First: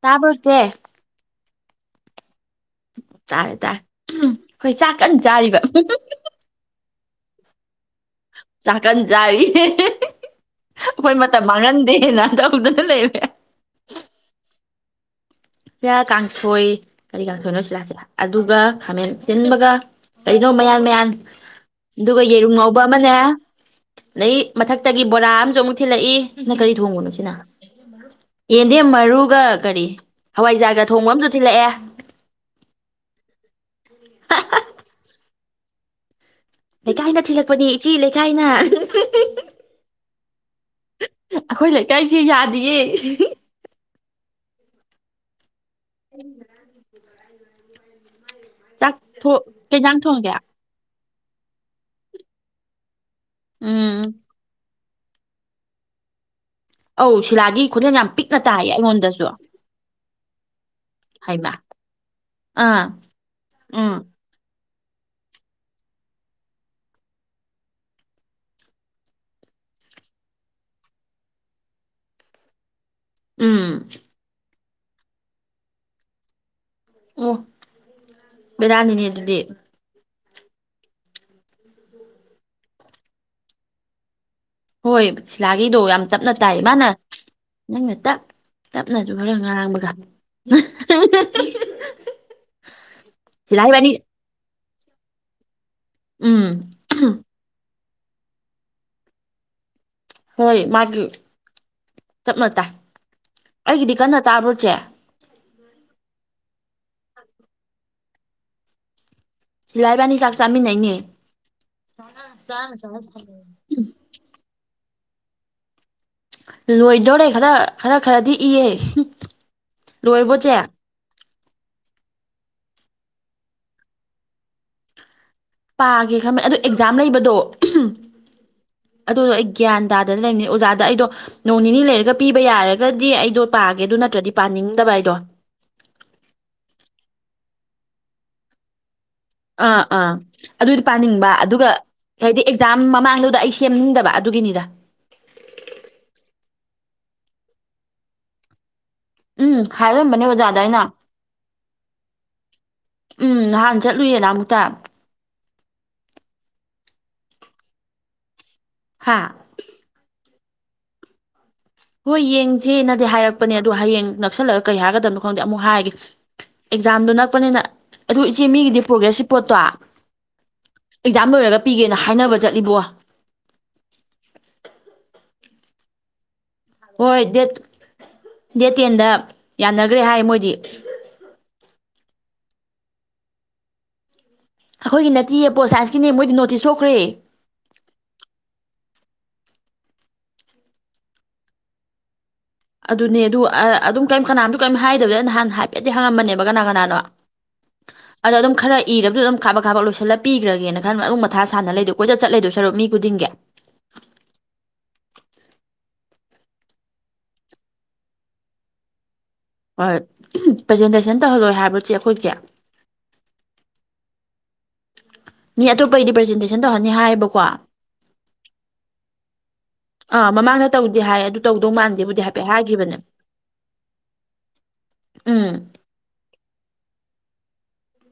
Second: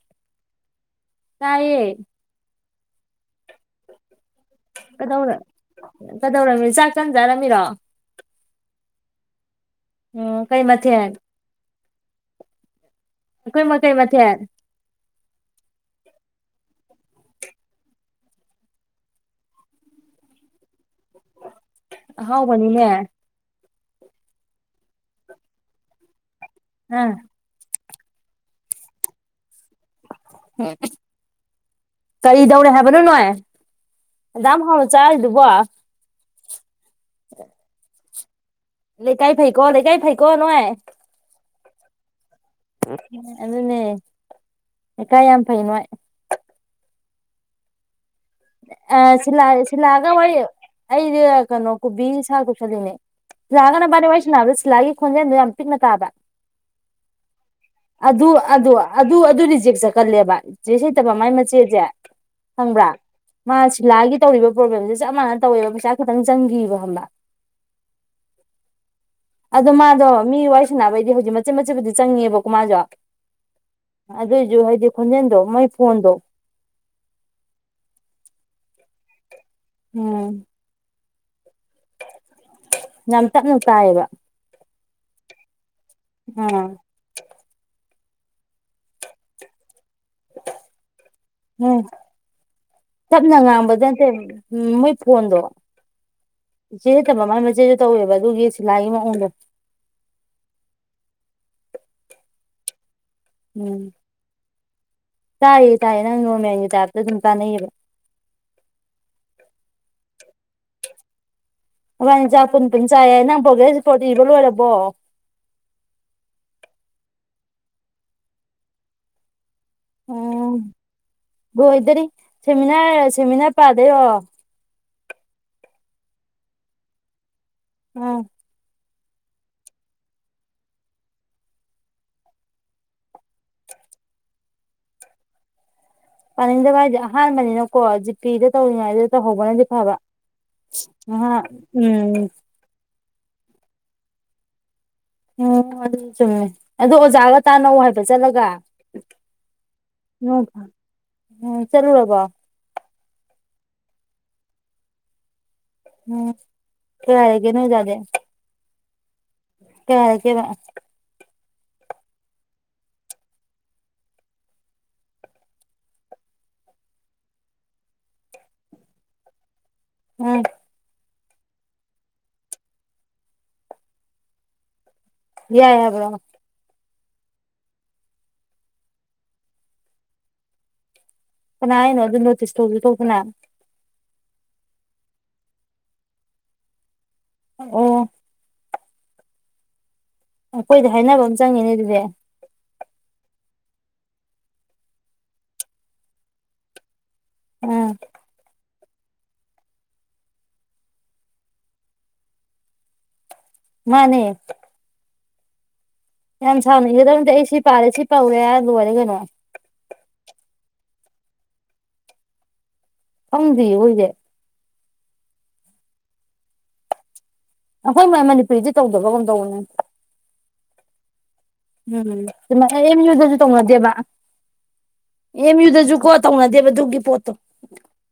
ꯆꯥꯕꯔꯀꯦ ꯇꯌꯦ [unintelligible] ꯆꯥꯔꯦ ꯆꯥꯔꯦ ꯑꯩꯈꯣꯏ ꯆꯥꯛ ꯀꯟꯅ ꯆꯥꯔꯤꯕ ꯆꯟꯖꯥꯔꯃꯤꯔꯥ ꯆꯀꯅꯖꯔꯤ ꯎꯝ ꯀꯩ ꯃꯊꯦꯜ ꯑꯩꯣꯏ ꯑꯩꯈꯣꯏ ꯃꯇꯝ ꯃꯥꯡꯍꯟꯗꯦꯦ ꯇꯧꯗꯅ ꯂꯩꯔꯦ ꯃ ꯀꯩ ꯃꯊꯦꯜ ꯁꯤꯗ ꯀꯥꯡꯁꯣꯏ ꯀꯔꯤ ꯀꯥꯡꯁꯣꯏꯅꯣ ꯁꯤꯂꯥꯛꯁꯤꯦ ꯑꯗꯨꯒ ꯈꯥꯃꯦꯟ ꯁꯤꯟꯕꯒ ꯀꯔꯤꯅꯣ ꯃꯌꯥꯟ ꯃꯌꯥꯟ ꯑꯗꯨꯒ ꯌꯦꯔꯨꯝ ꯉꯧꯕ ꯑꯍꯥꯎꯕꯅꯤꯅꯦ ꯑꯃꯅꯦ ꯂꯩꯗ ꯃꯊꯛꯇꯒꯤ ꯕꯣꯔꯥ ꯑꯃꯁꯨ ꯑꯃꯨꯛ ꯊꯤꯜꯂꯛꯏ ꯅꯪ ꯀꯔꯤ ꯑꯥ ꯊꯣꯡꯕꯅꯣ ꯁꯤꯅ ꯌꯦꯗꯤ ꯃꯔꯒ ꯀꯔꯤ ꯍꯋꯥꯏꯖꯥꯔꯒ ꯊꯣꯡꯕ ꯑꯃꯁꯨ ꯊꯤꯜꯂꯛꯑꯦ ꯀꯔꯤ ꯇꯧꯔꯦ ꯍꯥꯏꯕꯅꯣ ꯅꯣꯏ ꯑꯦꯖ ꯍꯥꯎꯅ ꯆꯥꯁꯤꯗꯨ ꯋꯥ ꯋꯥ ꯂꯩ ꯀꯥꯏꯅ ꯊꯤꯜꯂꯛꯄꯅꯤ ꯏꯆꯦ ꯂꯩ ꯆꯥꯏꯅꯥ ꯂꯩꯀꯥꯏ ꯐꯩꯀꯣ ꯂꯩꯀꯥꯏ ꯐꯩꯀꯣ ꯅꯣꯏꯥꯏ ꯑꯩꯈꯣꯏ ꯂꯩꯀꯥꯏꯁꯦ ꯌꯥꯗꯤꯌꯦ ꯑꯗꯨꯅꯦ ꯀ ꯀꯥꯏ ꯌꯥꯝ ꯐꯩꯅꯣ ꯍ ꯑ ꯊꯣ ꯁꯤꯂ ꯀꯩ ꯁꯤꯂ ꯏꯟꯖꯥꯡ ꯑꯒꯥꯡ ꯊꯣꯡꯒꯦ ꯋꯥꯔꯤ ꯑꯩꯗ ꯌꯥ ꯀ ꯅꯣꯛ ꯁꯥ ꯈ ꯈꯨꯁꯗꯅꯦ ꯂꯒꯅ ꯎꯝ ꯄꯅꯤꯦ ꯑꯣꯏꯥꯏꯁꯤꯅ ꯁꯤ ꯂ ꯈꯣꯟꯖꯦꯜꯗꯨꯣ ꯌꯥꯝ ꯄꯤꯛꯅ ꯇꯥꯕ ꯑꯧ ꯁꯤꯂꯥꯒꯤ ꯈꯣꯟꯖꯦꯜ ꯌꯥꯝ ꯑꯗꯨ ꯄꯤꯛꯅ ꯇꯥꯏꯌꯦ ꯑꯗꯨ ꯑꯗꯨ ꯑꯩꯉꯣꯟꯗꯁꯨ ꯑꯗꯨ ꯔꯤꯖꯦꯛ ꯆꯠꯀꯜꯂꯦꯕ ꯏꯆꯦ ꯁꯇꯕ ꯃꯥꯏ ꯍꯩꯃ ꯃꯆꯦꯁꯦ ꯑꯥ ꯈꯪꯕ꯭ꯔꯥ ꯎꯝ ꯃꯥꯁꯤꯂꯒꯤ ꯇꯧꯕ ꯭ꯔꯣ꯭ꯂꯦꯝꯁꯦ ꯆꯞ ꯃꯥꯟꯅ ꯇꯧꯋꯦꯕ ꯄꯩꯁꯥ ꯈꯛꯇꯪ ꯆꯪꯈꯤꯕ ꯈꯕ ꯑꯗꯣ ꯃꯥꯗꯣ ꯃꯤ ꯋꯥꯔꯤꯏ ꯁꯥꯟꯅꯕꯩꯗꯤ ꯍꯧꯖꯤꯛ ꯃꯆꯦꯠ ꯃꯆꯦꯠꯄꯨꯗꯤ ꯆꯪꯉꯦꯕꯀꯣ ꯃꯥꯁꯨ ꯎꯝ ꯑꯗꯨꯏꯖꯨ ꯍꯥꯏ ꯈꯣꯟꯖꯦꯟꯗꯣ ꯃꫭꯏ ꯐꯣꯟꯗꯣ ꯑꯣ ꯌꯥꯥꯅꯤꯅꯦ ꯑꯗꯨꯗꯤ ꯎꯝ ꯌꯥꯝ ꯇꯞꯅ ꯇꯥꯏꯌꯦꯕ ꯍꯣꯏ ꯁꯤꯂꯥꯒꯤꯗꯣ ꯌꯥꯝꯇꯞꯅ ꯇꯥꯏ ꯎꯝ ꯃꯥꯅ ꯅꯪꯅ ꯇꯞ ꯇꯞꯅꯁꯨ ꯈꯔ ꯉꯥꯡꯕꯗ ꯎꯝ ꯇꯞꯅ [unintelligible] ꯁꯤꯂ ꯉꯥꯡꯕꯗ ꯏꯕꯥꯅꯤ ꯅꯠꯇꯦ ꯎꯝ ꯃꯣꯏ ꯐꫭꯟꯗꫭ ꯎꯝ [unintelligible] ꯃꯥꯆꯦ ꯇꯧꯋꯦꯕ ꯑꯗꯨꯒꯤ ꯁꯤꯂꯥꯏ ꯃꯑꯣꯡꯗꯣ ꯍꯣꯏ ꯃꯥꯒꯤ ꯇꯞꯅ ꯇꯥꯏ ꯎꯝ ꯑꯩꯒꯤꯗꯤ ꯀꯟꯅ ꯇꯥꯕ꯭ꯔꯣ ꯆꯦ ꯇꯌꯦ ꯇꯥꯏꯌꯦ ꯅꯪ ꯅꫭꯔꯃꯦꯜ ꯇꯔ ꯑꯗꯨꯗ ꯑꯗꯨꯝ ꯀꯥꯟꯅꯩꯌꯦꯕ ꯁꯤꯂꯥꯏꯕꯥꯅꯤ ꯆꯥꯛ ꯆꯥꯃꯤꯟꯅꯩꯅꯤ ꯅꯥꯕꯥꯅꯤ ꯆꯥꯛ ꯄꯨꯟ ꯄꯨꯟ ꯆꯥꯏ ꯅꯪ ꯄꫭꯔꯒꯦꯁ ꯔꯤꯃꫭꯠ ꯏꯕ ꯂꯣꯏꯔꯕꯣ ꯂꯣꯏꯗꯣꯔꯦ ꯈꯔ ꯈꯔ ꯈꯔꯗꯤ ꯏꯑꯦ ꯎꯝ ꯂꫭꯏꯗꯔꯤ ꯁꯦꯃꯤꯅꯥꯔ ꯁꯦꯃꯤꯅꯥꯔ ꯄꯥꯗꫭꯏꯔꯣ ꯄꯥꯒꯦ ꯈꯪꯃꯦ ꯑꯣ ꯑꯦꯛꯖꯥꯝ ꯂꯩꯕꯗꯣ ꯎꯝ ꯑꯗꯨꯗꯣ ꯑꯩ ꯒ꯭ꯌꯥꯟ ꯇꯥꯗꯅ ꯂꯩꯕꯅꯤ ꯑꯣꯖꯥꯗ ꯑꯩꯗꯣ ꯅꯣꯡ ꯅꯤꯅꯤ ꯂꯩꯔꯒ ꯄꯤꯕ ꯌꯥꯔꯒꯗꯤ ꯑꯩꯗꯣ ꯄꯥꯒꯦ ꯑꯗꯨ ꯅꯠꯇ꯭ꯔꯗꯤ ꯄꯥꯅꯤꯡꯗꯕ ꯑꯩꯗꯣ ꯄꯥꯅꯤꯡꯗ ꯍꯥꯏꯖꯦ ꯑꯍꯥꯟꯕꯅꯤꯅꯀꯣ ꯖꯤꯄꯤꯗ ꯇꯧꯔꯤꯉꯥꯏꯗ ꯑꯥ ꯑꯥ ꯑꯗꯨꯗꯤ ꯄꯥꯅꯤꯡꯕ ꯉꯍꯥ ꯑꯗꯨꯒ ꯎꯝ ꯍꯥꯏꯗꯤ ꯑꯦꯛꯖꯥꯝ ꯃꯃꯥꯡ ꯑꯗꯨꯗ ꯑꯩ ꯁꯦꯝꯅꯤꯡꯗꯕ ꯑꯗꯨꯒꯤꯅꯤꯗ ꯇꯥꯅꯧ ꯍꯥꯏꯕ ꯆꯠꯂꯒ ꯎꯝ ꯍꯥꯏꯔꯝꯕꯅꯦ ꯎꯝ ꯑꯣꯖꯥꯗ ꯑꯩꯅ ꯎꯝ ꯆꯠꯂꯨꯔꯕꯣ ꯎꯝ ꯅꯍꯥꯟ ꯆꯠꯂꯨꯌꯦꯅ ꯑꯃꯨꯛꯇ ꯎꯝ ꯀꯌꯥ ꯏꯒꯦ ꯅꫭꯏ ꯑꯗꯥꯏꯗꯩ ꯍꯥ ꯀꯌꯥ ꯏꯒꯦꯕ ꯍꯣꯏ ꯌꯦꯡꯁꯦꯅꯗꯤ ꯍꯥꯏꯔꯛꯄꯅꯦ ꯑꯗꯨ ꯍꯌꯦꯡ ꯅꯛꯁꯜꯂꯒ ꯀꯩ ꯍꯥꯏꯒꯗꯕꯅꯣ ꯈꯪꯗꯦ ꯑꯃꯨꯛ ꯍꯥꯏꯔꯒꯦ ꯑꯦꯛꯖꯥꯝꯗꯣ ꯅꯛꯄꯅꯤꯅ ꯑꯗꯨ ꯏꯆꯦ ꯃꯤꯒꯤꯗꯤ ꯄ꯭ꯔꯣꯒ꯭ꯔꯦꯁ ꯄꯣꯠꯇꯣ ꯎꯝ ꯑꯦꯛꯖꯥꯝ ꯂꯣꯏꯔꯒ ꯄꯤꯒꯦꯅ ꯍꯥꯏꯅꯕ ꯆꯠꯂꯤꯕꯣ ꯌꯥꯏ ꯍꯥꯏꯕ꯭ꯔꯣ ꯍꯣꯏ ꯗꯦꯠ ꯗꯦꯠ ꯇꯦꯟꯗ ꯌꯥꯅꯈ꯭ꯔꯦ ꯍꯥꯏ ꯃꯣꯏꯗꯤ ꯀꯅꯥ ꯍꯥꯏꯅꫭ ꯑꯗꯨ ꯅꯣꯇꯤꯁ ꯊꯣꯛꯁꯨ ꯊꫭꯛꯇꯅ ꯑꯩꯈꯣꯏꯒꯤ ꯅꯠꯇꯤꯌꯦ ꯄꯣꯜ ꯁꯥꯏꯟꯁꯀꯤꯅꯦ ꯃꯣꯏꯗꯤ ꯅꯣꯇꯤꯁ ꯊꯣꯛꯈ꯭ꯔꯦ ꯑꯣ ꯑꯩꯈꯣꯏꯗꯤ ꯍꯥꯏꯅꯕ ꯑꯃ ꯆꯪꯉꯦꯅꯦ ꯑꯗꯨꯗꯤ ꯑꯗꯨꯅꯦ ꯑꯗꯨ ꯑ ꯑꯗꯨꯝ ꯀꯩꯝ ꯀꯅꯥꯝꯁꯨ ꯀꯩꯝ ꯍꯥꯏꯗꯕꯗ ꯑꯩꯅ ꯅꯍꯥꯟ ꯍꯥꯏꯐꯦꯠꯇꯗꯤ ꯍꯪꯉꯝꯕꯅꯦꯕ ꯀꯅꯥ ꯀꯅꯥꯅꯣ ꯎꯝ ꯑꯗꯣ ꯑꯗꯨꯝ ꯈꯔ ꯏꯔꯕꯁꯨ ꯗꯨꯝ ꯀꯥꯕꯛ ꯀꯥꯕꯛ ꯂꯣꯏꯁꯤꯜꯂ ꯄꯤꯒ꯭ꯔꯒꯦꯅ ꯈꯟꯕ ꯃꯨꯛ ꯃꯊꯥ ꯁꯥꯟꯅ ꯂꯩꯗꯣ ꯀꯣꯏꯆꯠ ꯆꯠ ꯂꯩꯗꫭꯏ ꯁꯔꯨꯛ ꯃꯤ ꯈꯨꯗꯤꯡꯒꯤ ꯃꯥꯅꯦ ꯌꯥꯝ ꯁꯥꯡꯅ ꯏꯒꯗꯩ ꯅꯠꯇꯦ ꯑꯩ ꯁꯤ ꯄꯥꯔꯦ ꯁꯤ ꯇꯧꯔꯦ ꯍꯥꯏ ꯂꯣꯏꯔꯦ ꯀꯩꯅꯣ ꯍꯣꯏ ꯄ꯭ꯔꯖꯦꯟꯇꯦꯁꯟ ꯇꯧꯍꯜꯂꯣꯏ ꯍꯥꯏꯕ꯭ꯔ ꯆꯦ ꯑꯩꯈꯣꯏꯒꯤ ꯈꯪꯗꯤꯌꯦ ꯑꯈꫭꯏꯁꯦ ꯃꯤ ꯑꯇꯣꯞꯄꯩꯗꯤ ꯄ꯭ꯔꯖꯦꯟꯇꯦꯁꯟ ꯇꯧꯍꯟꯅꯤ ꯍꯥꯏꯕ ꯑꯩꯈꯣꯏ ꯃ ꯃꯅꯤꯄꯨꯔꯤꯗꯤ ꯇꯧꯗꯕꯒꯨꯝꯝ ꯇꯧꯕꯅꯦ ꯎꯝ ꯑꯥ ꯃꯃꯥꯡꯗ ꯇꯧꯗꯦ ꯍꯥꯏ ꯑꯗꯨ ꯇꯧꯗꯧ ꯃꯥꯟꯗꯦꯕꯨꯗꯤ ꯍꯥꯏꯐꯦꯠ ꯁꯃꯥꯏꯅ ꯍꯥꯏꯈꯤꯕꯅꯦ ꯑꯦꯝ ꯌꯨꯗꯁꯨ ꯇꯧꯅꯗꯦꯕ ꯑ ꯑꯦꯝ ꯎꯝ ꯌꯨꯗꯁꯨꯀꯣ ꯇꯧꯅꯗꯦꯕ ꯑꯗꯨꯒꯤ ꯄꯣꯠꯇꯣ [inaudible]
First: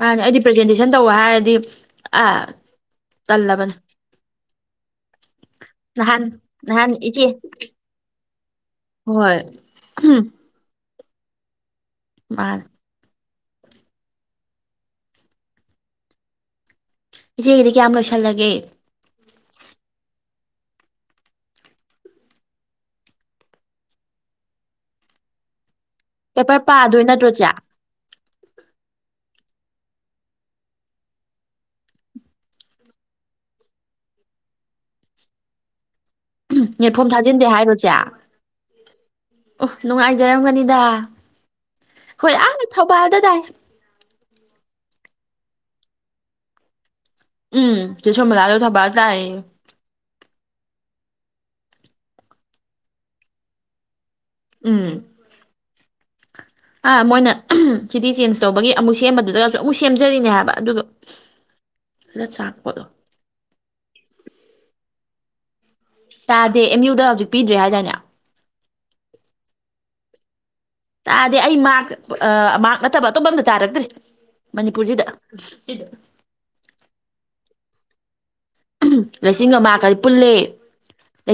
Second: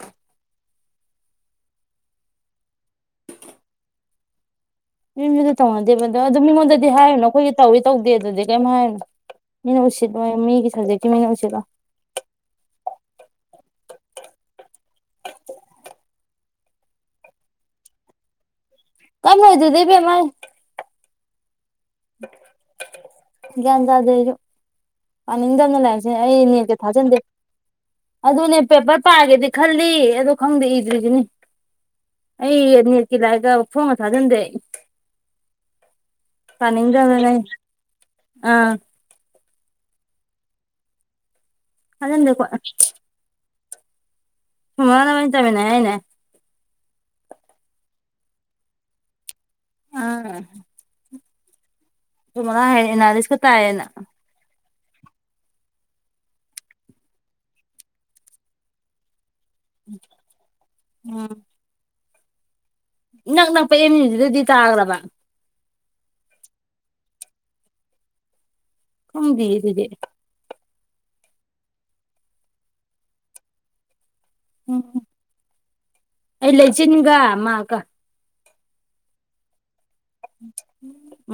ꯃꯥꯅꯤ ꯑꯩꯗꯤ ꯄ꯭ꯔꯖꯦꯟꯇꯦꯁꯟ ꯇꯧꯕ ꯍꯥꯏꯔꯗꯤ ꯑꯥ ꯇꯜꯂꯕꯅꯤ ꯑꯦꯝ ꯌꯨꯗ ꯇꯧꯅꯗꯦꯕ ꯑꯗꯣ ꯑꯗꯨ ꯃꯤꯉꯣꯟꯗꯗꯤ ꯅꯍꯥꯟ ꯍꯥꯏꯔꯨꯅꯣ ꯏꯆꯦ ꯑꯩꯈꯣꯏꯒꯤ ꯇꯧꯋꯤ ꯇꯧꯗꯦ ꯑꯗꯨꯗꯤ ꯀꯩꯝꯇ ꯍꯥꯏꯔꯨꯅꯣ ꯍꯣꯏ ꯃꯤꯅ ꯎꯁꯤꯠꯂꯣꯏ ꯃꯤꯒꯤ ꯁꯕ ꯇꯤ ꯃꯤꯅ ꯎꯁꯤꯠꯂꯣꯏ ꯃꯥꯅꯦ ꯏꯆꯦꯒꯤꯗꯤ ꯀꯌꯥꯝ ꯂꯣꯏꯁꯜꯂꯒꯦ ꯀꯩꯝ ꯂꯣꯏꯗꯦꯗ ꯏꯕꯦꯝꯃ ꯒ꯭ꯌꯥꯟ ꯇꯥꯗꯦ ꯑꯩꯁꯨ ꯄꯥꯅꯤꯡꯗꯝꯅ ꯂꯥꯏ ꯖꯦ ꯑꯩ ꯄꯦꯄꯔ ꯅꯦꯠ ꯀ ꯄꯥꯗꯣꯏ ꯊꯥꯖꯟꯗꯦ ꯅꯠꯇ꯭ꯔꯣ ꯆꯦ ꯑꯗꯨꯅꯦ ꯄꯦꯄꯔ ꯄꯥꯒꯦꯗꯤ ꯈꯜ ꯂꯤ ꯑꯗꯣ ꯈꯪꯗꯦ ꯏꯗ꯭ꯔꯤꯁꯤꯅꯤ ꯑꯩ ꯅꯦꯠꯀꯤ ꯂꯥꯏꯔꯤꯛꯀ ꯐꯣꯝꯒ ꯊꯥꯖꯟꯗꯦ ꯅꯦꯠ ꯐꯣꯝ ꯄꯥꯅꯤꯡꯗꯕꯅ ꯑꯩ ꯊꯥꯖꯟꯗꯦ ꯍꯥꯏꯔꫭ ꯆꯦ ꯑꯥ ꯑꯣ ꯅꯨꯡꯉꯥꯏꯖꯔꯝ ꯃꯅꯤꯗ ꯊꯥꯖꯟꯗꯦ ꯍꯣꯏ ꯑꯩꯈꯣꯏ ꯑꯥꯗ ꯑꯩꯈꯣꯏ ꯊꯧꯕꯥꯜꯗ ꯇꯥꯏ ꯃꫭꯅꯥ ꯅꯕꯥꯟꯅꯤ ꯇꯥꯃꯤꯟꯅꯩ ꯍꯥꯏꯔꯤꯅꯦ ꯎꯝ ꯆꯦ ꯁꫭꯃꯤꯂꯥꯁꯨ ꯊꯧꯕꯥꯜ ꯇꯥꯏ ꯑꯌꯦ ꯑ ꯁꫭꯃꫭꯂꯥ ꯍꯥꯏꯅꯦ ꯑꯦꯅꯥꯔꯤꯁꯀ ꯇꯥꯏ ꯑꯅ ꯎꯝ ꯑꯥ ꯃꯣꯏꯅ ꯁꯤꯇꯤ ꯆꯦꯟꯖ ꯇꯧꯕꯒꯤ ꯑꯃꯨꯛ ꯁꯦꯝꯕꯗꯨꯗ ꯑꯃꯨꯛ ꯁꯦꯝꯖꯔꯤꯅꯦ ꯍꯥꯏꯕ ꯑꯗꯨꯗꯣ ꯎꯝ ꯔ ꯆꯥꯥꯛꯄꯗꯣ ꯏꯅꯛ ꯅꯛꯄ ꯑꯦꯝ ꯌꯨ ꯁꯤꯗꯗꯤ ꯇꯥꯒ꯭ꯔꯕ ꯇꯥꯗꯦ ꯑꯦꯝ ꯌꯨꯗ ꯍꯧꯖꯤꯛ ꯄꯤꯗ꯭ꯔꯦ ꯍꯥꯏꯗꯥꯅꯦ ꯈꯪꯗꯤ ꯑꯗꯨꯗꯤ ꯇꯥꯗꯦ ꯑꯩ ꯃꯥꯛ ꯑ ꯃꯥꯛ ꯅꯠꯇꯕ ꯑꯇꯣꯞꯄ ꯑꯝꯇ ꯇꯥꯔꯛꯇ꯭ꯔꯤ ꯎꯝ ꯃꯅꯤꯄꯨꯔꯁꯤꯗ ꯑꯩ ꯂꯩꯆꯤꯟꯒ ꯃꯥꯛ ꯀ ꯂꯤꯁꯤꯟꯒ ꯃꯥꯛꯀ ꯄꯨꯜꯂꯦ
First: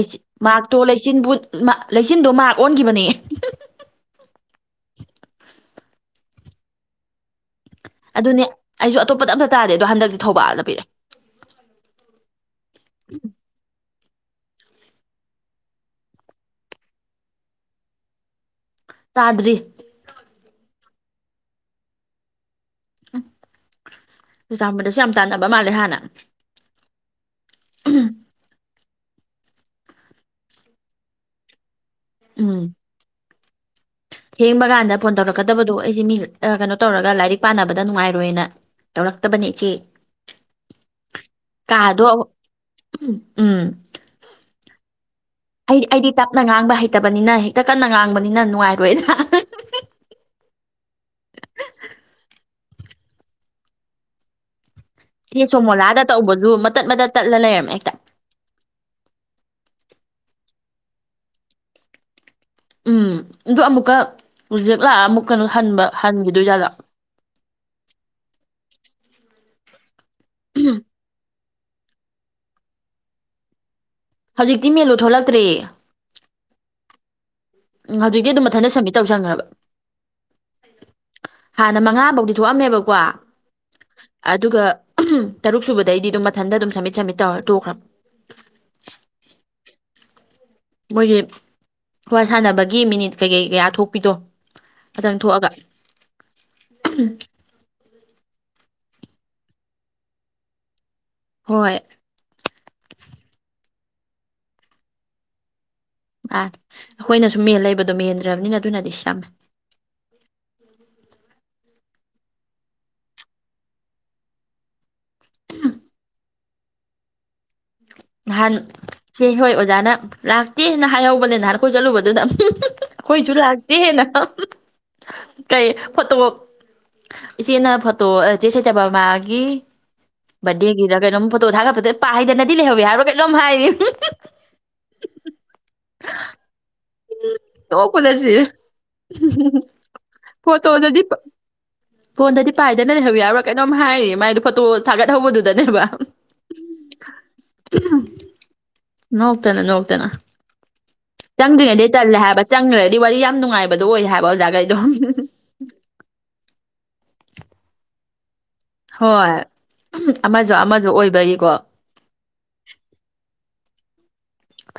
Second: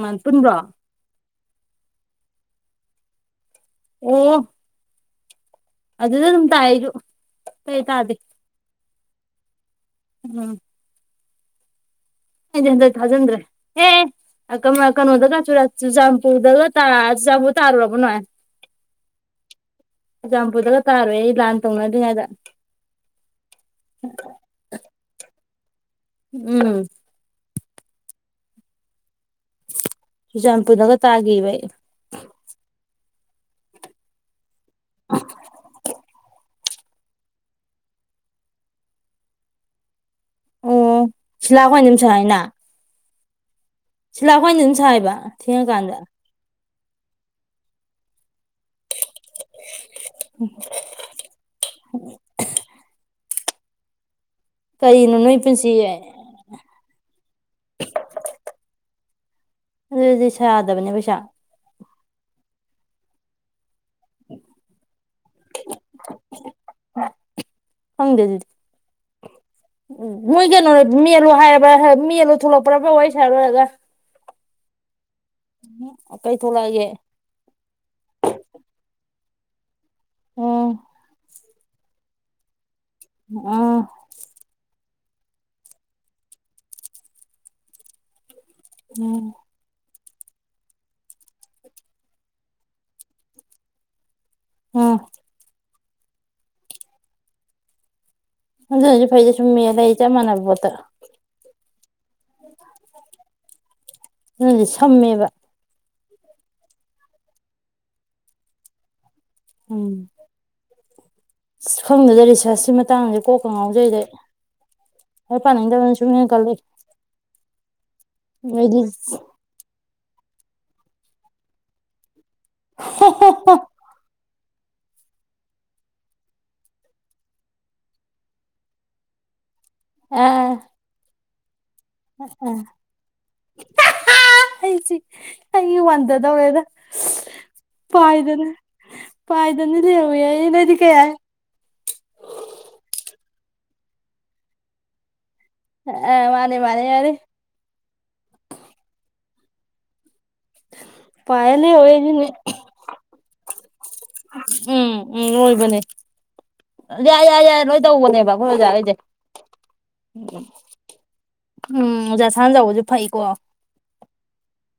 ꯃꯥ ꯄꯨꯟꯕ꯭ꯔꯣ ꯃꯥꯛꯇꯣ ꯂꯩꯆꯤꯟꯕꯨꯠ ꯃꯥ ꯂꯩꯆꯟꯗꯣ ꯃꯥꯛ ꯑꯣꯟꯘꯤꯕꯅꯦ ꯑꯣ ꯑꯗꯨꯗꯗ ꯅꯝ ꯇꯥꯏꯗꯨ ꯑꯗꯨ ꯅ ꯑꯩꯁꯨ ꯑꯇꯣꯄꯗ ꯇꯥꯔ ꯑꯗꯣ ꯍꯟꯗꯛꯇꯤ ꯊꯧꯕꯥꯜꯗ ꯄꯤꯔꯦ ꯍꯟꯥꯖꯟ꯭ꯔꯦ ꯑꯦꯦ ꯀꯩꯅꯣꯗꯒ ꯆꯨꯔꯆꯥꯟꯄꯨꯔꯗꯒ ꯆꯨꯔꯆꯥꯟꯄꯨꯔ ꯇꯥꯔꯨꯔꯕꯅꯣ ꯇꯥꯗ꯭ꯔꯤ ꯆꯩꯆꯥꯟꯄꯨꯔꯗꯒ ꯇꯥꯔꯣꯏ ꯑꯩ ꯂꯥꯟ ꯇꯧꯅꯗ꯭ꯔꯤꯉꯩꯗ ꯎꯝ ꯆꯨꯔꯆꯄꯗꯁꯨ ꯌꯥꯝ ꯆꯥꯟꯅꯕ ꯃꯕ ꯃꯥꯜꯦ ꯍꯥꯟꯅ ꯎꯝ ꯎꯝ ꯆꯨꯆꯝꯄꯨꯗꯒ ꯇꯥꯈꯤꯕꯕ ꯑꯩ ꯎꯝ ꯊꯦꯡꯕ ꯀꯥꯟꯗ ꯐꯣꯟ ꯇꯧꯔꯛꯀꯗꯕꯗꯣ ꯑꯩꯁꯦ ꯃꯤ ꯀꯩꯅꯣ ꯇꯧꯔꯒ ꯂꯥꯏꯔꯤꯛ ꯄꯥꯅꯕꯗ ꯅꯨꯡꯉꯥꯏꯔꯣꯏꯅ ꯇꯧꯔꯛꯇꯕꯅꯦ ꯏꯆꯦ ꯑꯣ ꯁꯤ ꯂꯥꯛꯀ ꯑꯗꯨꯝ ꯁꯥ ꯀꯥꯗꯣ ꯍꯥꯏꯅ ꯎꯝ ꯁꯤꯂꯥꯛꯈꯣꯏꯅ ꯑꯗꯨꯝ ꯁꯥꯏꯕ ꯑꯩꯗꯤ ꯊꯦꯡꯉꯀꯥꯟꯗ ꯑꯩꯗꯤ ꯇꯞꯅ ꯉꯥꯡꯕ ꯍꯥꯏ ꯇꯕꯅꯤꯅ ꯍꯦꯛꯇ ꯀꯟꯅ ꯉꯥꯡꯕ ꯅ ꯅꯨꯡꯉꯥꯏꯔꯣꯏꯗ ꯀꯔꯤꯅꯣ ꯅꯣꯏ ꯑꯦ ꯄꯨꯟꯁꯤ ꯁꯣꯃꯣꯂꯥꯗ ꯇꯧꯕꯁꯨ ꯃꯇꯠ ꯃꯇꯠ ꯇꯠꯂ ꯂꯩꯔꯝꯃꯦ ꯍꯦꯛꯇ ꯑꯗꯨꯗꯤ ꯁꯥꯗꯕꯅꯦ ꯄꯩꯁꯥ ꯎꯝ ꯑ ꯑꯃꯨꯛꯀ ꯍꯧꯖꯤꯛ ꯂꯥꯛꯑ ꯑꯃꯨꯛ ꯀꯩꯅꯣ ꯍꯟꯕ ꯍꯟꯈꯤꯗꯣꯏꯖꯥꯠꯗ ꯎ ꯃꯣꯏ ꯀꯩꯅꯣꯅꯦꯦ ꯃꯤꯔꯣ ꯍꯥꯏꯔꯕ ꯃ ꯃꯤꯃꯤꯂ ꯊꯅꯣꯄꯔ ꯐ ꯄ ꯋꯥ ꯁꯌꯥꯜ ꯑꯣꯏꯔꯒ ꯍꯧꯖꯤꯛꯇꯤ ꯃꯦꯜꯂꯨ ꯊꯣꯛꯂꯛꯇ꯭ꯔꯦ ꯀꯩ ꯊꯣꯛꯂꯛꯑꯒꯦ ꯎꯝ ꯍꯧꯖꯤꯛꯇꯤ ꯑꯗꯨꯝ ꯃꯊꯟꯇ ꯁꯝꯃꯤꯠ ꯇꯧꯁꯟꯈ꯭ꯔꯕ ꯎꯝ ꯍꯥꯟꯅ ꯃꯉꯥ ꯐꯧꯗꯤ ꯊꯣꯛꯑꯝꯃꯦꯕ ꯀꯣ ꯎꯝ ꯑꯗꯨꯒ ꯇꯔꯨꯛ ꯁꯨꯕꯗꯩꯗꯤ ꯑꯗꯨꯝ ꯃꯊꯟꯇ ꯑꯗꯨꯝ ꯁꯝꯃꯤꯠ ꯁꯝꯃꯤꯠ ꯇꯧꯔ ꯇꯣꯛꯈ꯭ꯔꯕ ꯎꯝ ꯃꯣꯏꯁꯦ ꯈ ꯁꯥꯟꯅꯕꯒꯤ ꯃꯤꯅꯤꯠ ꯀꯩꯀꯩ ꯀꯌꯥ ꯊꯣꯛꯄꯤꯗꯣ ꯎꯝ ꯈꯤꯇꯪ ꯊꯣꯛꯑꯒ ꯎ ꯑꯗꯨꯖꯤꯛ ꯍꯧꯖꯤꯛ ꯐꯩꯗꯤꯦ ꯁꯨꯝꯃꯦ ꯂꯩ ꯑꯩ ꯆꯞ ꯃꯥꯟꯅꯕ ꯄꯣꯠꯇ ꯍꯣꯏ ꯎꯝ ꯁꯝꯃꯦꯕ ꯑ ꯑꯩꯈꯣꯏꯅꯁꯨꯨꯝ ꯃꯦꯟ ꯂꯩꯕꯗꯣ ꯃꯦꯟꯗ꯭ꯔꯕꯅꯤꯅ ꯑꯗꯨꯅꯗꯤ ꯁꯤꯝꯃꯦ ꯎꯝ ꯁ ꯈꯪꯗꯗ ꯔꯤꯁꯥꯔꯁꯀꯤ ꯃꯇꯥꯡꯁꯦ ꯀꯣꯛꯀ ꯉꯥꯎꯖꯩꯗ ꯍ ꯄ ꯏꯗꯁꯨꯃꯤꯅ ꯀ ꯂꯩ ꯅꯍꯥꯟ ꯑꯩꯗꯤ ꯍꯦ ꯍꯣꯏ ꯑꯣꯖꯥꯅ ꯂꯥꯛꯇꯦꯅ ꯍꯥꯏꯍꯧꯕꯅꯦ ꯅꯍꯥꯟ ꯑꯩꯈꯣꯏ ꯆꯠꯂꯨꯕꯗꯨꯗ ꯑꯩꯈꯣꯏꯁꯨ ꯂꯥꯛꯇꯦꯅ ꯀꯩ ꯐꯣꯇꯣ ꯏꯆꯦꯅ ꯐꯣꯇꯣ ꯏꯆꯦ ꯁꯩꯇꯕꯃꯥꯒꯤ ꯑꯥ ꯗꯤ ꯒꯤꯔ ꯀꯩꯩꯅ ꯊ ꯄꯥꯏꯗꯅ ꯍ ꯑꯩ ꯋꯥꯗꯗꯧꯋꯦꯗ ꯎ ꯇꯣꯛꯂꯁꯤ ꯄꯥꯏꯗꯅ ꯂꯩꯍꯧꯋꯦ ꯑꯩ ꯅꯣꯏꯗꯤ ꯀꯩ ꯐꯣꯇꯣꯗꯗꯤ ꯍꯥꯏ ꯐꯣꯟꯗꯗꯤ ꯄꯥꯏꯗꯅ ꯂꯩꯍꯧ ꯌꯥꯎ ꯀꯩꯅꯣꯝ ꯍꯥꯏꯔꯤꯌꯦ ꯃꯥꯏ ꯐꯣꯇꯣ ꯊꯥꯒꯠꯍꯧꯕꯗꯨ ꯕ ꯑ ꯃꯥꯅꯦ ꯃꯥꯅꯦ ꯌꯥꯔꯦ ꯅ ꯍꯇꯦꯅ ꯅꯣꯛꯇꯅ ꯄꯥꯏꯅꯦ ꯑꯣ ꯆꯪꯗ꯭ꯔꯤꯉꯩꯗꯤ ꯇꯜꯂꯦ ꯍꯥꯏꯕ ꯆꯪꯈ꯭ꯔꯗꯤ ꯋꯥꯔꯤ ꯌꯥꯝ ꯅꯨꯡꯉꯥꯏꯕꯗꯨꯣ ꯑꯣꯏꯔꯦ ꯍꯥꯏꯕ ꯑꯣꯖꯥꯈꯩꯗꯣ ꯎꯝ ꯎꯝ ꯂꯣꯏꯕꯅꯦ ꯌꯥꯏ ꯌꯥꯏ ꯌꯥꯏ ꯅꯣꯏ ꯇꯧꯕꯅꯦꯕ ꯍꯣꯏ ꯑꯣꯖꯥ ꯑꯣꯏꯁꯦ ꯍꯣꯏ ꯑꯃꯁꯨ ꯑꯃꯁꯨ ꯑꯣꯏꯕꯒꯤꯀꯣ ꯎ ꯎꯝ ꯑꯣꯖꯥ ꯁꯥꯟꯖꯧꯕꯁꯨ ꯐꯩꯀꯣ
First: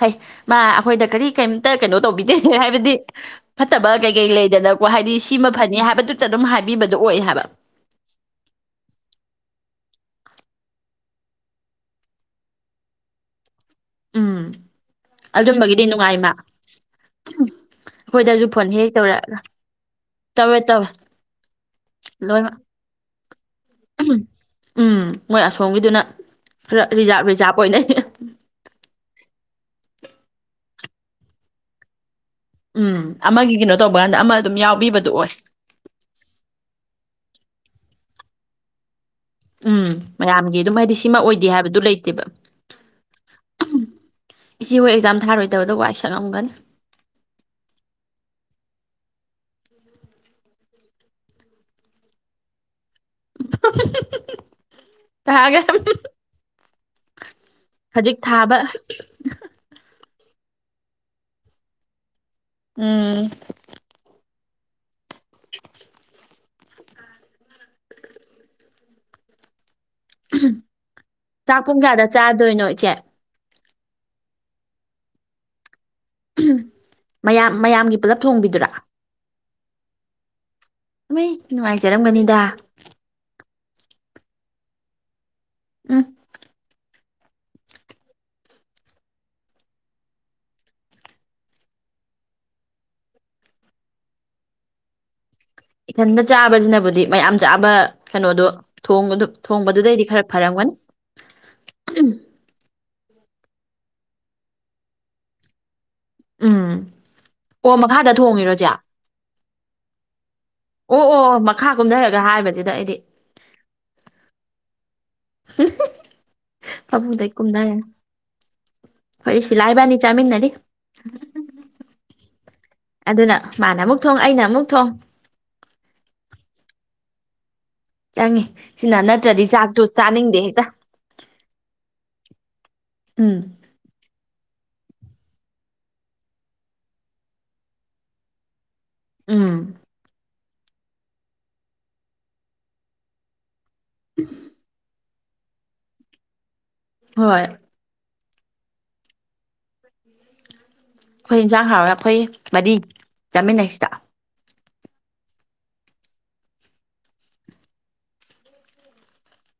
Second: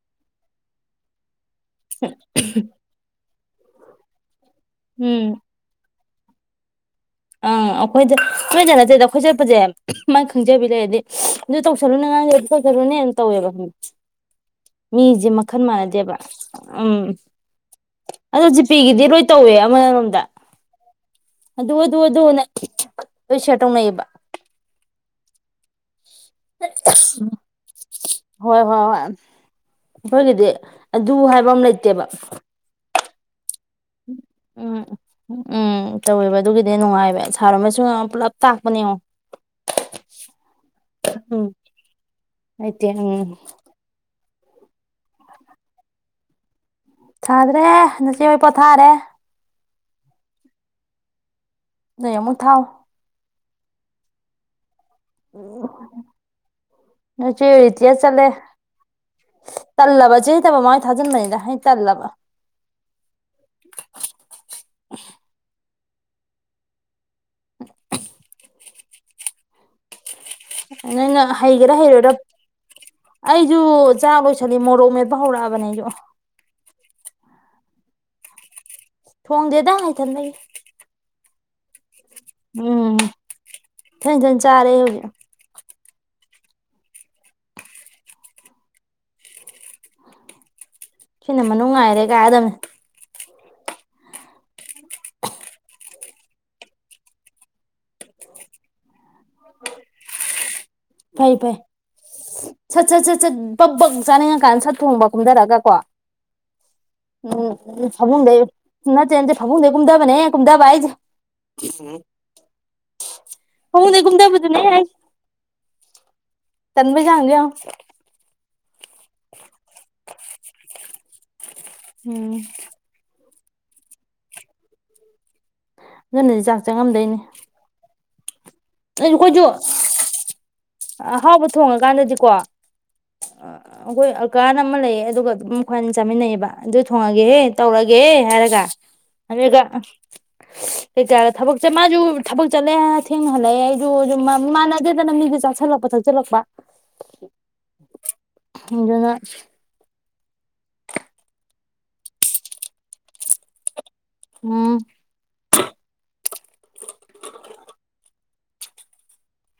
ꯐꯩ ꯃꯥ ꯑꯩꯈꯣꯏꯗ ꯀꯔꯤ ꯀꯔꯤ ꯑꯝ ꯀꯩꯅꯣ ꯇꯧꯕꯤꯗꯦ ꯍꯥꯏꯕꯗꯤ ꯐꯠꯇ ꯕ ꯀꯒ ꯏ ꯂꯩ ꯗꯅꯀꯣ ꯍꯥꯏꯗꯤ ꯎꯝ ꯁꯤꯃ ꯐꯅꯤ ꯍꯥꯏꯕꯗꯨ ꯑꯗꯨꯝ ꯍꯥꯏꯕꯤꯕ ꯑꯪ ꯑꯩꯈꯣꯏ ꯆ ꯊ ꯆꯠꯅ ꯆꯦꯗ ꯑꯩꯈꯣꯏ ꯆꯠꯄꯁꯦ ꯥꯏꯅ ꯈꯪꯖꯕꯤ ꯂꯩꯔꯗꯤ ꯑꯗꯨ ꯇꯧꯁꯜꯔꯨꯅꯦ ꯉꯥꯡꯁꯦ ꯑꯗꯨ ꯇꯧꯁꯔꯂꯨꯅꯦꯅ ꯇꯧꯋꯦꯕ ꯎꯝ ꯃꯤꯁꯦ ꯃꯈꯜ ꯑꯗꯨꯝꯕꯒꯤꯗꯤ ꯃꯥꯟꯅꯗꯦꯕ ꯅꯨꯡꯉꯥꯏꯃ ꯎꯝ ꯑꯗꯣ ꯑꯩꯈꯣꯏꯗꯁꯨ ꯐꯣꯟ ꯍꯦꯛ ꯖꯤꯄꯦꯒꯤꯗꯤ ꯂꯣꯏ ꯇꯧꯔꯛꯑꯒ ꯇꯧꯋꯦ ꯑꯃꯔꯣꯝꯗ ꯇꯧꯋꯦ ꯇꯧꯋꯦ ꯑꯗꯨ ꯑꯗꯨ ꯑꯗꯨꯅ ꯂꯣꯏꯅꯃꯛ ꯂꯣꯏꯅ ꯁꯇꯣꯛꯅꯩꯌꯦꯕꯥ ꯎꯝ ꯃꯣꯏ ꯑꯁꯣꯝꯒꯤꯗꯨꯅ ꯔꯥ ꯔꯤꯖꯥ ꯔꯤꯖꯥꯕ ꯑꯣꯏꯅꯩ ꯍꯣꯏ ꯍꯣꯏ ꯍꯣꯏ ꯑꯩꯈꯣꯏꯒꯤꯗꯤ ꯑꯗꯨ ꯍꯥꯏꯕ ꯑꯃ ꯂꯩꯇꯦꯕ ꯎꯝ ꯑꯃꯒꯤ ꯀꯩꯅꯣ ꯇꯧꯕ ꯀꯥꯟꯗ ꯑꯃ ꯑꯗꯨꯝ ꯎꯝ ꯌꯥꯎꯕꯤꯕꯗꯣ ꯑꯣꯏ ꯎꯝ ꯇꯧꯋꯦꯕ ꯑꯗꯨꯒꯤꯗꯤ ꯅꯨꯡꯉꯥꯏꯕ ꯁꯔꯥꯃꯁꯨꯉꯝ ꯄꯨꯂꯕ ꯊꯥꯛꯕꯅꯤ ꯌꯦꯉꯨ ꯎꯝ ꯃꯌꯥꯝꯒꯤ ꯑꯗꯨꯝ ꯍꯥꯏꯗꯤ ꯁꯤꯃ ꯎꯝ ꯑꯣꯏꯗꯦ ꯍꯥꯏꯕꯗꯨ ꯂꯩꯇꯦꯕ ꯂꯩꯇꯦ ꯎꯝ ꯇꯨꯗꯨꯝ ꯏꯆꯦ ꯍꯣꯌ ꯑꯦꯀꯖꯥꯝ ꯊꯥꯔꯣꯏꯗꯕꯗꯨ ꯋꯥꯏ ꯁꯥꯡꯝꯒꯅꯤ ꯊꯥꯗ꯭ꯔꯦ ꯅꯆꯦ ꯍꯣꯏ ꯄꯣꯊꯥꯔꯦ ꯅꯣꯏ ꯑꯃꯨꯛ ꯊꯥꯎ [inaudible] ꯊꯥꯒꯦ ꯅꯆꯦ ꯏꯗꯤꯌꯥ ꯍꯧꯖꯤꯛ ꯆꯂꯦ ꯊꯥꯕ ꯊꯥꯖꯟꯕꯅꯤꯗ ꯍꯩ ꯇꯥꯂꯕ ꯎꯝ ꯅꯪꯅ ꯆꯥꯛ ꯍꯩꯒꯦꯔꯥ ꯄꯨꯡ ꯀꯌꯥꯗ ꯍꯩꯔꯔ ꯆꯥꯗꯣꯏꯅꯣ ꯏꯆꯦ ꯑꯩ ꯖꯤ ꯆꯥꯥꯛ ꯂꯣꯏꯁꯜꯂꯤ ꯃꯣꯔꯣꯛ ꯃꯦꯠꯄ ꯍꯧꯔꯛꯑꯕꯅꯦ ꯑꯩꯁꯨ ꯎꯝ ꯃꯌꯥꯝ ꯃꯌꯥꯝꯒꯤ ꯄꯨꯜꯂꯞ ꯊꯣꯡꯕꯤꯗꯨꯔꯥ ꯊꯣꯡꯗꯦꯗꯪ ꯏꯊꯟꯇꯒꯤ ꯃꯤ ꯉꯥꯏ ꯆꯔꯝꯒꯅꯤꯗ ꯊꯟ ꯊꯟ ꯆꯥꯔꯦ ꯍꯧꯖꯤꯛ ꯎꯝ ꯁꯤꯅ ꯃꯅꯨꯡ ꯉꯥꯏꯔꯦ ꯀꯥꯏꯗꯡꯅꯦ ꯏꯊꯟꯗ ꯆꯥꯕꯁꯤꯅꯕꯨꯗꯤ ꯃꯌꯥꯝ ꯆꯥꯕ ꯀꯩꯅꯣꯗꯨ ꯊꯣꯡꯕꯗꯨꯗꯩꯗꯤ ꯈꯔ ꯐꯔꯝꯒꯅꯤ ꯐꯥꯏ ꯐꯥꯏ ꯁꯇ ꯁꯇ ꯁꯇ ꯆꯥꯠ ꯕ ꯕꯛ ꯆꯥꯅꯤꯡꯉꯀꯥꯟꯗ ꯁꯠ ꯊꯣꯡꯕ ꯈꯨꯝꯊꯔꯒ ꯀꯣ ꯎꯝ ꯑꯣ ꯃꯈꯥꯗ ꯊꯣꯡꯉꯤꯔꯣꯁꯦ ꯏꯆꯦ ꯐꯥꯃꯨꯡꯗꯩꯩ ꯀꯨꯝꯗꯕꯅꯦ ꯍꯦ ꯀꯨꯝꯗꯕꯍꯥꯖꯦ ꯃꯈꯥ ꯀꯨꯝꯊꯔꯒ ꯍꯥꯏꯕꯁꯤꯗ ꯑꯩꯗꯤ ꯐꯥꯃꯨꯜꯡꯗꯩꯩ ꯀꯨꯝꯗꯥꯕꯗꯨ ꯅꯦ ꯍꯥꯏ ꯐꯥꯃꯨꯡ ꯆꯥꯡꯗꯣ ꯗꯩꯩ ꯌꯦꯡꯉꯣ ꯀꯨꯝꯗꯥꯔꯦ ꯐꯩ ꯁꯤꯂꯥ ꯏꯕꯅꯤ ꯆꯥꯃꯤꯅꯔꯤ ꯎꯝ ꯑꯗꯨꯅ ꯃꯥꯅ ꯑꯃꯨꯛ ꯊꯣꯡ ꯑꯩꯅ ꯑꯃꯨꯛ ꯊꯣꯡ ꯑꯗꯨꯅꯗꯤ ꯆꯥꯛ ꯆꯪꯉꯝꯗꯣꯏꯅꯤ ꯆꯉꯤ ꯑꯗꯨ ꯑꯩꯈꯣꯏꯁꯨ ꯍꯦꯛꯇ ꯑꯍꯥꯎꯕ ꯊꯣꯡꯉꯀꯥꯟꯗꯗꯤꯀꯣ ꯎꯝ ꯑꯩꯈꯣꯏ ꯑꯀꯥꯅ ꯑꯃ ꯂꯩꯌꯦꯦ ꯑꯗꯨꯒ ꯑꯗꯨꯝ ꯈ꯭ꯋꯥꯏ ꯆꯥꯃꯤꯟꯅꯩꯑꯕ ꯑꯗꯨ ꯊꯣꯡꯉꯒꯦꯍꯦ ꯇꯧꯔꯒꯦꯍꯦ ꯍꯥꯏꯔꯒ ꯎꯝ ꯑꯗꯨꯒ ꯍꯥꯏꯇꯥꯔꯦ ꯊꯕꯛꯁꯦ ꯃꯥꯁꯨ ꯊꯕꯛ ꯆꯠꯂꯦ ꯊꯦꯡꯅ ꯍ ꯔꯣ ꯃꯃꯥ ꯅꯗꯤ ꯅ ꯃꯤꯁꯦꯥꯁꯤꯜꯂꯛꯄ ꯊꯛꯆꯜꯂꯛꯄ ꯍꯣꯏ ꯖꯉ ꯑꯩꯈꯣꯏ ꯌꯦꯟꯁꯥꯡ ꯍꯥꯎꯔ ꯈꯣꯏ ꯃꯔꯤ ꯆꯥꯃꯤꯟꯅꯩ ꯁꯤꯗ꯫ ꯎꯝ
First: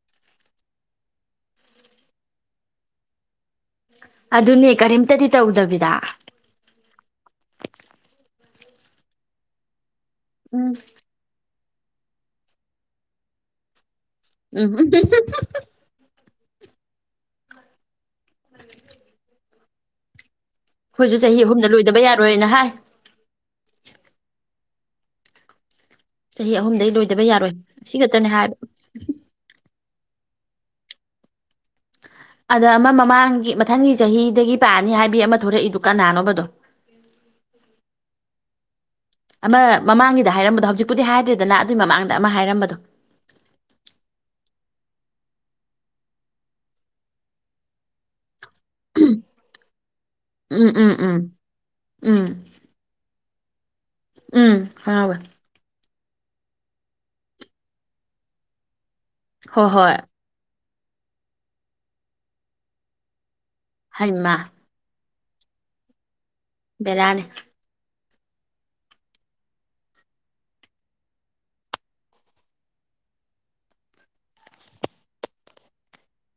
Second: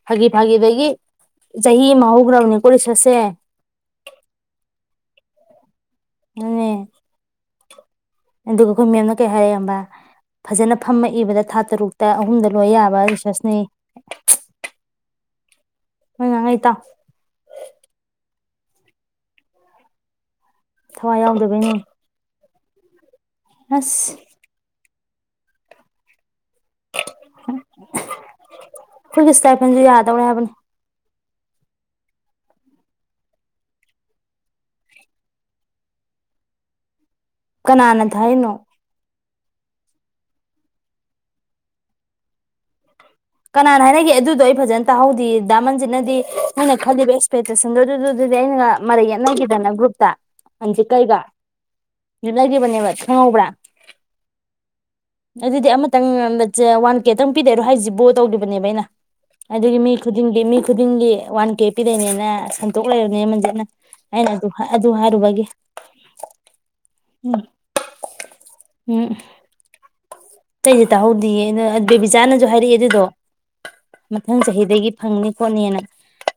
ꯐꯥꯒꯤ ꯐꯥꯒꯤꯗꯒꯤ ꯆꯍꯤ ꯑꯃ ꯍꯧꯈ꯭ꯔꯕꯅꯤꯀꯣ ꯂꯤꯁꯠꯁꯦ꯫ ꯑꯗꯨꯅꯦ ꯀꯔꯤꯝꯇꯗꯤ ꯇꯧꯗꯕꯤꯗꯥ꯫ ꯗꯨꯅꯦ ꯑꯗꯨꯒ ꯈꯣꯏ ꯃꯦꯝꯅ ꯀꯩ ꯍꯥꯏꯔꯩ ꯍꯝꯕꯥ꯫ ꯎꯝ ꯐꯖꯅ ꯐꯝꯃ ꯏꯕꯗ ꯊꯥ ꯇꯔꯨꯛꯇ ꯑꯍꯨꯝꯗ ꯂꯣꯏ ꯌꯥꯕ ꯔꯤꯁꯔꯁꯅꯦ꯫ [unintelligible] [unintelligible] [unintelligible] ꯊꯋꯥꯏ ꯈꫭꯏꯁꯨ ꯆꯍꯤ ꯑꯍꯨꯝꯗ ꯌꯥꯎꯗꯕꯩꯅꯦ ꯂꯣꯏꯗꯕ ꯌꯥꯔꯣꯏꯅ ꯍꯥꯏ꯫ ꯑꯁ ꯆꯍꯤ ꯑꯍꯨꯝꯗꯒꯤ ꯂꯣꯏꯗꯕ ꯌꯥꯔꯣꯏ ꯑꯁꯤ ꯈꯛꯇꯅꯦ ꯍꯥꯏꯕ꯫ ꯗꯧꯔꯦ ꯍꯥꯏꯕꯅꯤ ꯑꯗ ꯑꯃ ꯃꯃꯥꯡꯒꯤ ꯃꯊꯪꯒꯤ ꯆꯍꯤꯗꯒꯤ ꯄꯥꯛꯅꯤ ꯍꯥꯏꯕꯤ ꯑꯃ ꯊꯂꯛꯏꯗꯨ ꯀꯅꯥꯅꯣꯕꯗꯣ꯫ ꯀꯅꯥꯅ ꯊ ꯍꯥꯏꯅꯣ꯫ ꯑꯃ ꯃꯃꯥꯡꯒꯤꯗ ꯍꯥꯏꯔꯝꯕꯗꯣ ꯍꯧꯖꯤꯛꯄꯨꯗꯤ ꯍꯥꯏꯗ꯭ꯔꯤꯗꯅ ꯑꯗꯨꯏ ꯃꯃꯥꯡꯗ ꯑꯃ ꯍꯥꯏꯔꯝꯕꯗꯣ꯫ ꯀꯅꯥꯅ ꯍꯥꯏꯅꯒꯦ ꯑꯗꯨꯗꯣ ꯑꯩ ꯐꯖꯅ ꯇꯥꯍꯧꯗꯦ꯫ ꯗꯥ ꯃꯟꯖꯤꯠꯅꯗꯤ ꯅꫭꯏꯅ ꯈꯜꯂꯤꯕ ꯑꯦꯁꯄꯦꯇꯦꯁꯟ ꯗꫭꯗꯗ ꯗꯤ ꯑꯩꯅꯒ ꯃꯔꯩ ꯎꯝ ꯌꯦꯠꯅꯈꯤꯗꯅ ꯒ꯭ꯔꯨꯞꯇꯥ ꯎꯝ ꯑꯟꯖꯤꯠꯀ ꯑꯩꯒ ꯎꯝ ꯎꯝ ꯌꯦꯠꯅꯈꯤꯕꯅꯦꯕ ꯈꯪꯍꯧꯕ꯭ꯔꯥ ꯎꯝ ꯈꯪꯉꯕ ꯑꯗꯨꯗꯤ ꯑꯃꯠ ꯇꯪ ꯋꯥꯟ ꯀꯦꯗꯪ ꯄꯤꯗꯩꯔꯣ ꯍꯥꯏꯁꯤ ꯕꯣꯠ ꯇꯧꯔꯤꯕꯅꯦꯕ ꯑꯩꯅ ꯍꯣꯏ ꯑꯗꯨꯒꯤ ꯃꯤ ꯍꯣꯏ ꯈꯨꯗꯤꯡꯒꯤ ꯃꯤ ꯈꯨꯗꯤꯡꯒꯤ ꯋꯥꯟ ꯀꯦ ꯄꯤꯗꯩꯅꯦꯅ ꯁꯟꯇꯣꯛ ꯂꯩꯔꯕꯅꯦ ꯃꯟꯖꯤꯠꯅ꯫ ꯍꯥꯏꯅ ꯍꯩꯃꯥ ꯑꯗꯨ ꯑꯗꯨ ꯍꯥꯏꯔꯨꯕ [inaudible] ꯕꯦꯔꯥꯅꯤ ꯎꯝ ꯇꯩꯗꯤ ꯇꯥꯍꯧꯗꯤꯌꯦ ꯑꯗꯨ ꯕꯦꯕꯤꯆꯥꯅꯁꯨ ꯍꯥꯏꯔꯛꯑꯦ ꯑꯗꯨꯗꯣ ꯃꯊꯪ ꯆꯍꯤꯗꯒꯤ ꯐꯪꯅꯤ ꯈꯣꯠꯅꯤꯅ꯫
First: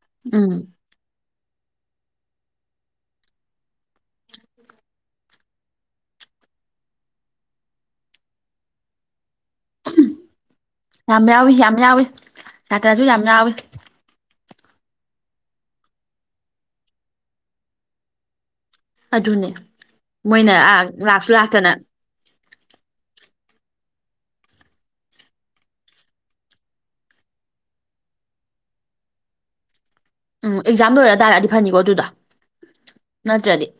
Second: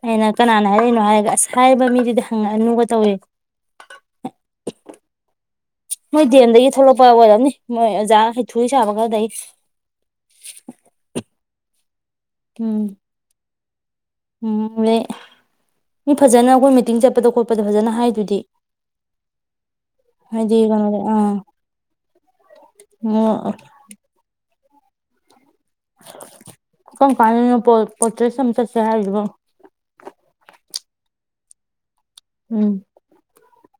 ꯑꯩꯅ ꯎꯝ ꯀꯅꯥꯅ ꯍꯥꯏꯔꯛꯏꯅꯣ ꯍꯥꯏꯔꯒ ꯑꯁ ꯍꯥꯏꯕ ꯃꯤꯗꯨꯗꯤ ꯍꯪꯉꯛꯑꯅꯨꯒ ꯇꯧꯋꯦ꯫ [inaudible] ꯃꯣꯏ ꯗꯦꯝꯗꯒꯤ ꯊꯣꯛꯂꯛꯄ ꯑꯣꯏꯔꯝꯅꯤ ꯃꯣꯏ ꯑꯣꯖꯥ ꯍꯩꯊꯨꯔꯤ ꯁꯥꯕ ꯈꯔꯗꯩ꯫ ꯌꯥꯝ ꯌꯥꯎꯋꯤ-ꯌꯥꯝ ꯌꯥꯎꯋꯤ꯫ ꯎꯝ ꯁꯥꯇ꯭ꯔꯖꯨ ꯌꯥꯝ ꯌꯥꯎꯏ꯫ ꯎꯝ ꯂꯩ ꯃꯤ ꯐꯖꯅ ꯑꯩꯈꯣꯏ ꯃꯤꯇꯤꯡ ꯆꯠꯄꯗ ꯈꯣꯠꯄꯗ ꯐꯖꯅ ꯍꯥꯏꯗꯨꯗꯤ꯫ ꯑꯗꯨꯅꯦ ꯃꯣꯏꯅ ꯍꯥꯏꯗꯤ ꯑꯥ ꯀꯩꯅꯣꯗ ꯂꯥꯛꯁꯨ ꯂꯥꯛꯇꯅ [inaudible] ꯀꯝꯀꯟꯗꯅꫭ ꯄꯠꯇ꯭ꯔꯦꯁ ꯆꯠꯁꯦ ꯍꯥꯏꯗꯨꯕꫭ ꯎꯝ ꯑꯦꯛꯖꯥꯝ ꯂꯣꯏꯔ ꯇꯥꯔꯑꯗꯤ ꯐꯅꯤꯀꯣ ꯑꯗꯨꯗ ꯎꯝ ꯅꯠꯇ꯭ꯔꯗꯤ